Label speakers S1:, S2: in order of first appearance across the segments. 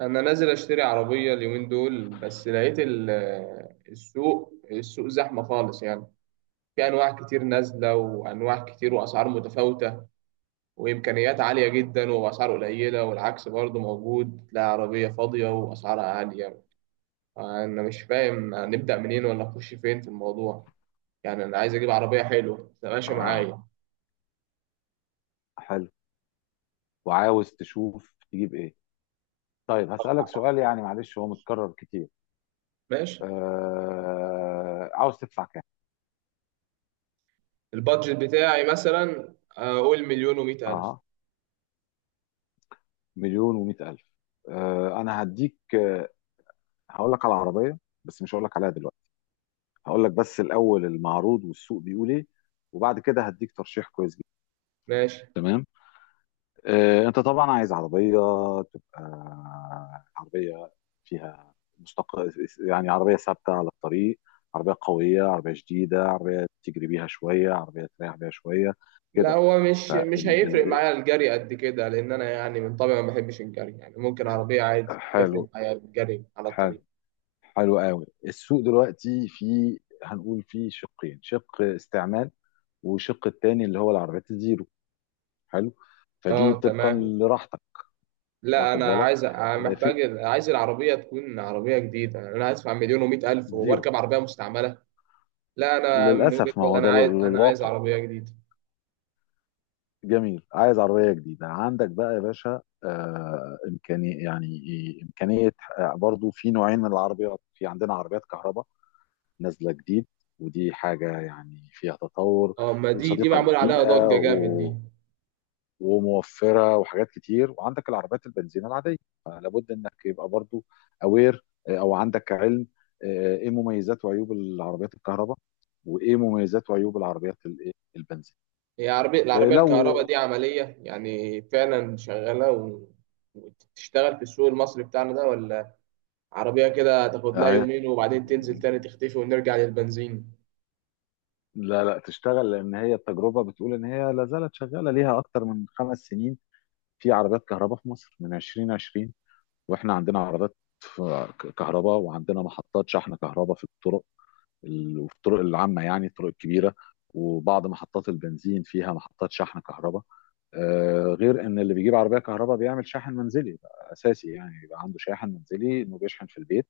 S1: انا نازل اشتري عربيه اليومين دول بس لقيت السوق زحمه خالص، يعني في انواع كتير نازله وانواع كتير واسعار متفاوته، وامكانيات عاليه جدا واسعار قليله، والعكس برضه موجود، تلاقي عربيه فاضيه واسعارها عاليه. انا مش فاهم هنبدا منين ولا نخش فين في الموضوع، يعني انا عايز اجيب عربيه حلوه ماشي
S2: اه.
S1: معايا.
S2: حلو. وعاوز تشوف تجيب ايه؟ طيب، هسألك سؤال، يعني معلش هو متكرر كتير.
S1: ماشي،
S2: عاوز تدفع كام؟
S1: البادجت بتاعي مثلا اقول مليون ومئة الف.
S2: اه، مليون ومئة ألف. انا هديك هقول لك على عربية، بس مش هقول لك عليها دلوقتي. هقول لك بس الأول المعروض والسوق بيقول ايه، وبعد كده هديك ترشيح كويس جدا.
S1: ماشي.
S2: تمام. انت طبعا عايز عربيه تبقى عربيه فيها يعني عربيه ثابته على الطريق، عربيه قويه، عربيه شديده، عربيه تجري بيها شويه، عربيه تريح بيها شويه.
S1: لا،
S2: كده
S1: هو مش
S2: فال
S1: مش
S2: ال...
S1: هيفرق
S2: ال-
S1: معايا الجري قد كده، لان انا يعني من طبعي ما بحبش الجري، يعني ممكن عربيه عادي يفرق
S2: حلو.
S1: معايا الجري على
S2: حلو.
S1: الطريق.
S2: حلو قوي. السوق دلوقتي في، هنقول في شقين: شق استعمال، وشق التاني اللي هو العربيات الزيرو. حلو، فدي
S1: اه
S2: طبقا
S1: تمام.
S2: لراحتك.
S1: لا
S2: واخد
S1: انا
S2: بالك؟
S1: عايز،
S2: في
S1: محتاج، عايز العربيه تكون عربيه جديده، انا هدفع مليون ومئة الف
S2: زيرو.
S1: واركب عربيه مستعمله؟ لا انا من وجهه
S2: للاسف ما
S1: نظري
S2: هو
S1: انا
S2: ده
S1: عايز
S2: الواقع.
S1: عربيه جديده.
S2: جميل، عايز عربية جديدة. عندك بقى يا باشا إمكانية، يعني إيه، إمكانية؟ برضو في نوعين من العربيات: في عندنا عربيات كهرباء نازلة جديد، ودي حاجة يعني فيها تطور،
S1: اه، ما دي
S2: وصديقة
S1: معمول عليها
S2: للبيئة
S1: ضجه جامد دي.
S2: وموفرة وحاجات كتير. وعندك العربيات البنزين العادية. لابد إنك يبقى برضو أو عندك علم. إيه مميزات وعيوب العربيات الكهرباء؟ وإيه مميزات وعيوب العربيات الإيه؟ البنزين؟
S1: هي عربيه،
S2: آه،
S1: العربيه الكهرباء
S2: لو
S1: دي عمليه يعني فعلا شغاله و... وتشتغل في السوق المصري بتاعنا ده، ولا عربية كده تاخد لها
S2: آه،
S1: يومين وبعدين تنزل تاني تختفي ونرجع للبنزين؟
S2: لا لا، تشتغل، لان هي التجربه بتقول ان هي لا زالت شغاله ليها اكتر من خمس سنين. في عربيات كهرباء في مصر من 2020. واحنا عندنا عربيات كهرباء، وعندنا محطات شحن كهرباء في الطرق، وفي الطرق العامه، يعني الطرق الكبيره، وبعض محطات البنزين فيها محطات شحن كهرباء. غير ان اللي بيجيب عربيه كهرباء بيعمل شاحن منزلي، بقى اساسي يعني يبقى عنده شاحن منزلي، انه بيشحن في البيت.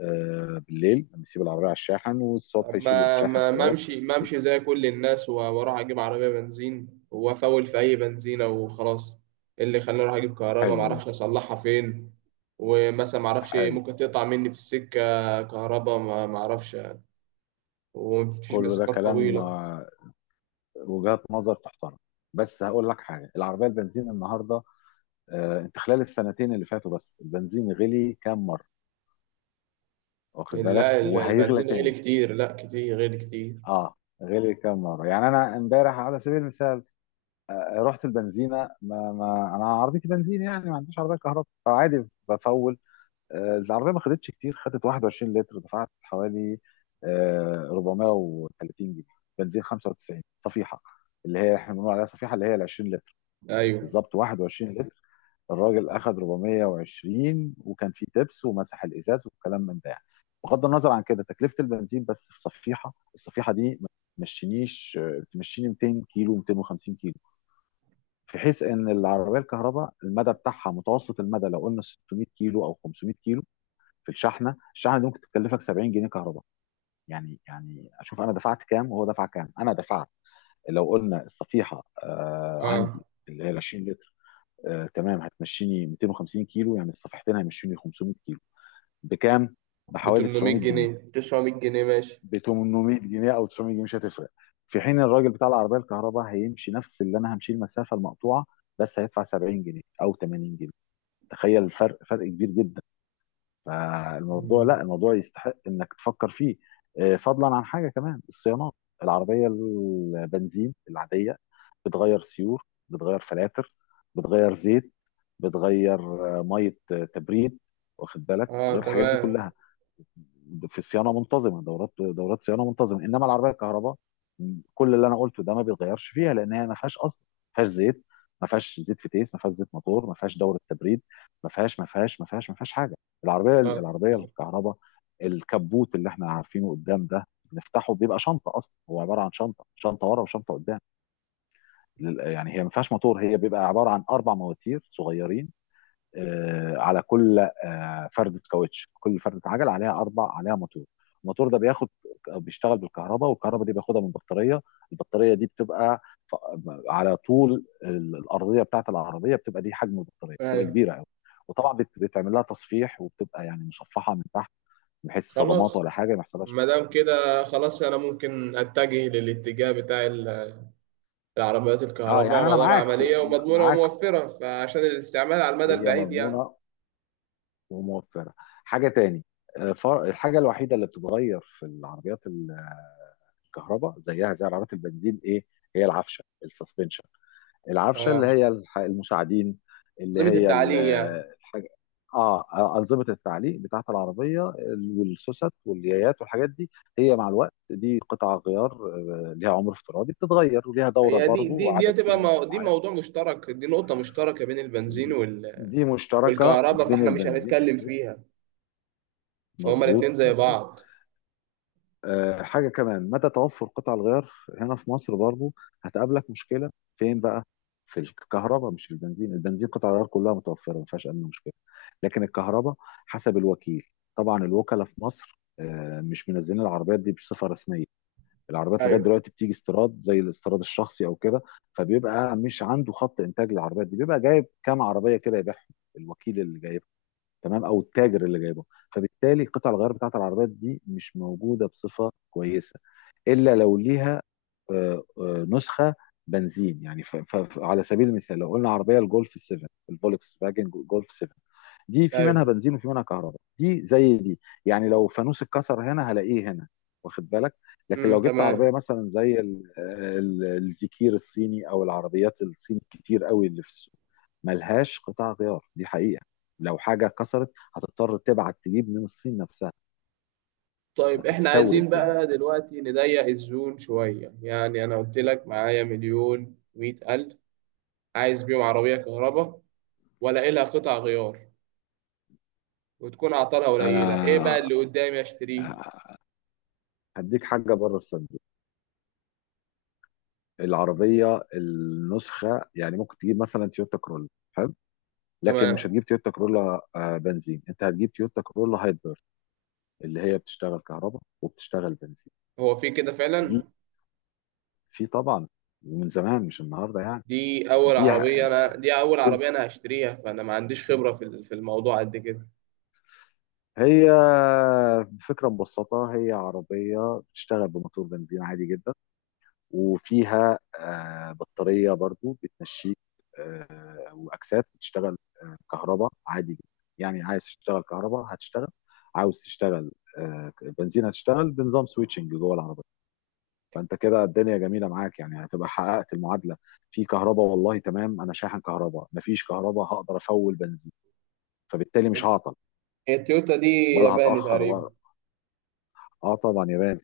S2: بالليل بيسيب العربيه على الشاحن، والصبح
S1: طب
S2: يشيل
S1: ما
S2: الشاحن
S1: ما ما
S2: خلاص.
S1: امشي ما امشي زي كل الناس واروح اجيب عربية بنزين وافول في اي بنزينة وخلاص؟ إيه اللي خلاني اروح اجيب كهرباء ما
S2: حلو.
S1: اعرفش اصلحها فين، ومثلا ما اعرفش
S2: حلو.
S1: ممكن تقطع مني في السكة كهرباء، ما اعرفش، ومفيش
S2: كله ده
S1: مسافات
S2: كلام،
S1: طويلة.
S2: وجهات نظر تحترم. بس هقول لك حاجه، العربيه البنزين النهارده انت خلال السنتين اللي فاتوا بس البنزين غلي كام مره؟ واخد بالك؟
S1: لا
S2: وهيغلى
S1: البنزين غالي
S2: تاني.
S1: كتير، لا كتير غالي كتير.
S2: اه، غلي كام مره؟ يعني انا امبارح على سبيل المثال رحت البنزينه، ما, ما انا عربيتي بنزين يعني، ما عنديش عربيه كهرباء، فعادي بفول. العربيه ما خدتش كتير، خدت 21 لتر، دفعت حوالي 430 جنيه. بنزين 95 صفيحه، اللي هي احنا بنقول عليها صفيحه، اللي هي ال 20 لتر،
S1: ايوه.
S2: بالظبط 21 لتر. الراجل اخد 420، وكان فيه تبس ومسح الازاز والكلام من ده يعني. بغض النظر عن كده تكلفه البنزين، بس في صفيحه، الصفيحه دي ما تمشينيش، تمشيني 200 كيلو، 250 كيلو. في حيث ان العربيه الكهرباء المدى بتاعها متوسط، المدى لو قلنا 600 كيلو او 500 كيلو، في الشحنه، الشحنه دي ممكن تكلفك 70 جنيه كهرباء. يعني يعني اشوف انا دفعت كام وهو دفع كام. انا دفعت لو قلنا الصفيحه آه
S1: اه
S2: عندي اللي هي ال 20 لتر، تمام، هتمشيني 250 كيلو، يعني الصفيحتين هيمشوني 500 كيلو. بكام؟
S1: ب
S2: بحوالي
S1: 800
S2: 900 جنيه.
S1: جنيه 900 جنيه ماشي.
S2: ب 800 جنيه او 900 جنيه مش هتفرق. في حين الراجل بتاع العربيه الكهرباء هيمشي نفس اللي انا همشي المسافه المقطوعه، بس هيدفع 70 جنيه او 80 جنيه. تخيل الفرق، فرق كبير جدا. فالموضوع،
S1: مم.
S2: لا الموضوع يستحق انك تفكر فيه. فضلا عن حاجه كمان، الصيانات. العربيه البنزين العاديه بتغير سيور، بتغير فلاتر، بتغير زيت، بتغير آه، ميه تبريد. واخد بالك؟
S1: اه
S2: بتغير الحاجات دي
S1: تمام.
S2: كلها، في صيانه منتظمه، دورات، دورات صيانه منتظمه. انما العربيه الكهرباء كل اللي انا قلته ده ما بيتغيرش فيها، لان هي ما فيهاش اصلا، ما فيهاش زيت، ما فيهاش زيت فتيس، ما فيهاش زيت موتور، ما فيهاش دوره تبريد. ما فيهاش حاجه.
S1: اه
S2: العربيه
S1: اه.
S2: الكهرباء، الكبوت اللي احنا عارفينه قدام ده نفتحه بيبقى شنطه، اصلا هو عباره عن شنطه، شنطه ورا وشنطه قدام. يعني هي ما فيهاش موتور، هي بيبقى عباره عن اربع مواتير صغيرين، على كل فردة كاوتش، كل فردة عجل عليها، اربع عليها موتور. الموتور ده بياخد، بيشتغل بالكهرباء، والكهرباء دي بياخدها من بطارية. البطارية دي بتبقى ف- على طول الأرضية بتاعت العربية، بتبقى دي، حجم البطارية بتبقى
S1: ايوه.
S2: كبيرة قوي. وطبعا بتعمل لها تصفيح، وبتبقى يعني مصفحة من تحت، بحيث صدمات
S1: خلاص،
S2: ولا حاجة ما يحصلهاش.
S1: ما دام كده خلاص انا ممكن اتجه للاتجاه بتاع العربيات
S2: اه
S1: الكهرباء،
S2: يعني
S1: ما
S2: انا
S1: دام
S2: معاك.
S1: عمليه ومضمونه
S2: معاك،
S1: وموفره، فعشان الاستعمال على المدى
S2: هي
S1: البعيد يعني.
S2: مضمونه وموفره. حاجه تاني، الحاجه الوحيده اللي بتتغير في العربيات الكهرباء زيها زي عربيات البنزين ايه؟ هي العفشه، السسبنشن، العفشه اللي
S1: اه،
S2: هي المساعدين، اللي
S1: انظمه
S2: هي
S1: التعليق يعني.
S2: الحاجه، اه انظمه التعليق بتاعت العربيه، والسوست واليايات والحاجات دي. هي مع الوقت دي قطع غيار، ليها عمر افتراضي، بتتغير وليها دوره
S1: هي دي
S2: برضه
S1: دي دي
S2: وعدد
S1: هتبقى
S2: كيلومتر
S1: دي
S2: معين.
S1: موضوع مشترك، دي نقطه مشتركه بين البنزين وال...
S2: دي مشتركه
S1: والكهرباء،
S2: بين
S1: فاحنا مش
S2: البنزين،
S1: هنتكلم
S2: مظبوط،
S1: فيها، فهما
S2: مظبوط،
S1: الاتنين زي
S2: مظبوط.
S1: بعض.
S2: حاجة كمان، مدى توفر قطع الغيار هنا في مصر برضو هتقابلك مشكلة. فين بقى؟ في الكهرباء، مش في البنزين. البنزين قطع الغيار كلها متوفرة، ما فيهاش أي مشكلة. لكن الكهرباء، حسب الوكيل، طبعا الوكلاء في مصر مش منزلين العربيات دي بصفة رسمية. العربيات لغاية
S1: ايوه
S2: دلوقتي بتيجي استيراد، زي الاستيراد الشخصي أو كده، فبيبقى مش عنده خط إنتاج للعربيات دي، بيبقى جايب كام عربية كده يبيعهم، الوكيل اللي جايبها. تمام، او التاجر اللي جايبه. فبالتالي قطع الغيار بتاعت العربيات دي مش موجوده بصفه كويسه، الا لو ليها نسخه بنزين يعني. على سبيل المثال، لو قلنا عربيه الجولف 7، الفولكس فاجن جولف 7، دي في منها
S1: ايوه.
S2: بنزين وفي منها كهرباء. دي زي دي يعني، لو فانوس اتكسر هنا هلاقيه هنا. واخد بالك؟ لكن لو جبت عربيه
S1: تمام.
S2: مثلا زي الزكير الصيني، او العربيات الصيني كتير قوي اللي في السوق، ملهاش قطع غيار، دي حقيقه. لو حاجه اتكسرت هتضطر تبعت تجيب من الصين نفسها
S1: طيب احنا عايزين
S2: وتستورد يعني.
S1: بقى دلوقتي نضيق الزون شوية، يعني انا قلت لك معايا مليون مية الف، عايز بيهم عربية كهرباء، ولا لها قطع غيار، وتكون اعطالها قليلة، ايه بقى
S2: انا
S1: اللي قدامي اشتريه؟
S2: هديك حاجه بره الصين، العربيه النسخه يعني. ممكن تجيب مثلا تويوتا كرولا، حلو، لكن مش
S1: تمام.
S2: هتجيب تويوتا كرولا بنزين، انت هتجيب تويوتا كرولا هايبر، اللي هي بتشتغل كهرباء وبتشتغل بنزين.
S1: هو في كده
S2: دي
S1: فعلا؟
S2: في طبعا، من زمان مش النهارده يعني. دي ع-
S1: دي اول
S2: كنت
S1: عربية انا هشتريها، فانا ما عنديش خبرة في في الموضوع قد كده.
S2: هي فكره مبسطه، هي عربيه بتشتغل بموتور بنزين عادي جدا، وفيها بطارية برضو بتمشيك، وأكسات بتشتغل كهرباء عادي جدا. يعني عايز تشتغل كهرباء هتشتغل، عاوز تشتغل آه، بنزين هتشتغل، بنظام سويتشنج جوه العربية. فأنت كده الدنيا جميلة معاك، يعني هتبقى حققت المعادلة. في كهرباء، والله تمام، أنا شاحن كهرباء، مفيش كهرباء هقدر أفول بنزين، فبالتالي مش هعطل
S1: هي التويوتا دي
S2: ولا
S1: ياباني
S2: هتأخر
S1: تقريبا
S2: ولا. اه طبعا يا باشا.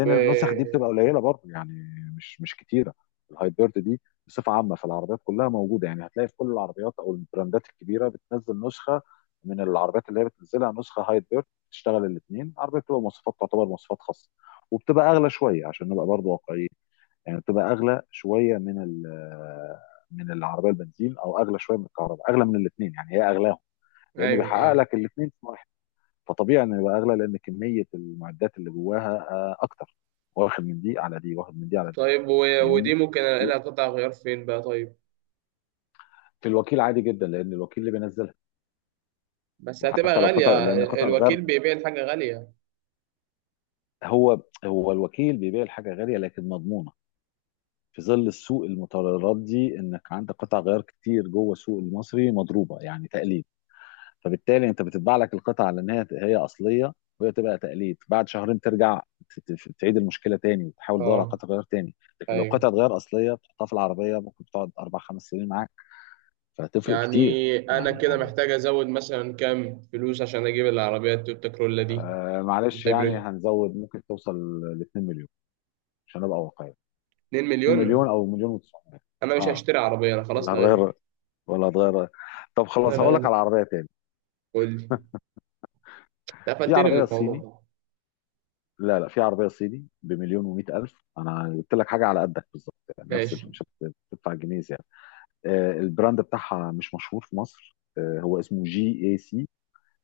S1: و...؟
S2: النسخ دي بتبقى قليله برضه يعني، مش كتيره. الهايبرد دي بصفه عامه في العربيات كلها موجوده، يعني هتلاقي في كل العربيات او البراندات الكبيره بتنزل نسخه من العربيات، اللي هي بتنزلها نسخه هايبرد بتشتغل الاثنين. العربيه بتبقى مواصفات، تعتبر مواصفات خاصه، وبتبقى اغلى شويه عشان نبقى برضه واقعيين. يعني بتبقى اغلى شويه من من العربيه البنزين، او اغلى شويه من الكهرباء، اغلى من الاثنين يعني، هي اغلاهم لانه
S1: ايوه
S2: بيحقق
S1: ايوه.
S2: لك الاثنين. فطبيعي انه يبقى اغلى، لان كميه المعدات اللي جواها اكتر. واخد من دي على دي، واخد من دي على دي.
S1: طيب و... ودي
S2: فاهمني؟
S1: ممكن الاقي لها قطع غيار فين بقى طيب؟
S2: في الوكيل عادي جدا، لان الوكيل اللي بينزلها،
S1: بس هتبقى
S2: وحتى لو قطع،
S1: غالية،
S2: لان قطع
S1: الوكيل
S2: الغرب،
S1: بيبيع الحاجة غالية.
S2: هو هو الوكيل بيبيع الحاجه غاليه لكن مضمونه. في ظل السوق المتردي انك عندك قطع غيار كتير جوه السوق المصري مضروبه يعني تقليد، فبالتالي انت بتطبع لك القطعه على ان هي هي اصليه، وهي تبقى تقليد. بعد شهرين ترجع، تعيد المشكله تاني، وتحاول تدور على
S1: اه،
S2: قطعه غيار تاني. لكن لو
S1: ايوه،
S2: قطعه غيار اصليه بتحطها في العربيه، ممكن تقعد اربع خمس سنين معاك. فهتفرق كتير.
S1: يعني انا
S2: يعني
S1: كده
S2: يعني
S1: محتاج ازود مثلا كام فلوس عشان اجيب العربية التويوتا كرولا دي
S2: معلش يعني،
S1: الهايبريد؟
S2: هنزود، ممكن توصل ل 2 مليون عشان ابقى واقعي.
S1: 2
S2: 2 مليون
S1: مليون؟
S2: او مليون و900.
S1: انا مش
S2: اه،
S1: هشتري عربية، انا خلاص
S2: ولا
S1: لغيت
S2: هتغير،
S1: الفكرة.
S2: ولا هتغير. طب
S1: انا
S2: خلاص هقول لك
S1: لغيت،
S2: على عربيه تاني.
S1: قول لي، أنت
S2: في
S1: قفلتني من
S2: عربيه
S1: الموضوع
S2: صيني،
S1: ده.
S2: لا لا، في عربيه صيني بمليون ومئة الف، انا قلت لك حاجه على قدك بالظبط، يعني نفس
S1: ماشي.
S2: مش هتدفع جنيه يعني. البراند بتاعها مش مشهور في مصر، هو اسمه جي اي سي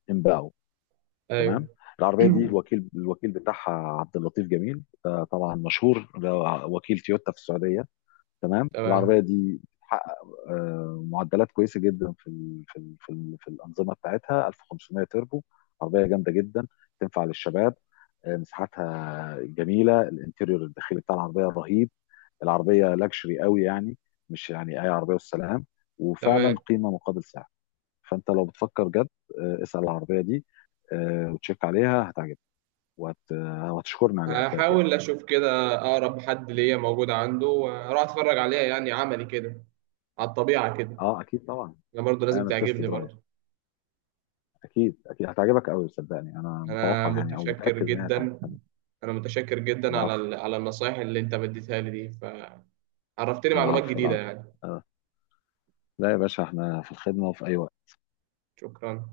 S2: امباو. تمام،
S1: ايوه.
S2: العربيه دي الوكيل، الوكيل بتاعها عبد اللطيف جميل، ده طبعا مشهور، ده وكيل تويوتا في السعوديه. تمام، العربيه
S1: تمام.
S2: دي بتحقق معدلات كويسه جدا في ال في ال في, ال في الانظمه بتاعتها 1500 تربو. عربيه جامده جدا، تنفع للشباب. مساحتها جميله، الانتيريور الداخلي بتاع العربيه رهيب، العربيه لاكشري قوي يعني، مش يعني اي عربيه والسلام، وفعلا
S1: تمام،
S2: قيمه مقابل سعر. فانت لو بتفكر جد اسال العربيه دي وتشيك عليها هتعجبك. وهتشكرني عليها بجد يعني.
S1: هحاول اشوف كده اقرب حد ليا موجود عنده واروح اتفرج عليها، يعني عملي كده، على الطبيعة كده.
S2: اه اكيد طبعا،
S1: انا برضه لازم
S2: اعمل تيست
S1: تعجبني
S2: درايف.
S1: برضه.
S2: اكيد اكيد هتعجبك قوي، صدقني، انا
S1: انا
S2: متوقع يعني، او
S1: متشكر
S2: متاكد ان هي
S1: جدا،
S2: هتعجبك.
S1: انا متشكر جدا على
S2: العفو،
S1: على النصايح اللي انت بديتها لي دي، فعرفتني معلومات
S2: العفو،
S1: جديدة
S2: العفو.
S1: يعني.
S2: آه. لا يا باشا، احنا في الخدمه وفي اي وقت.
S1: شكرا.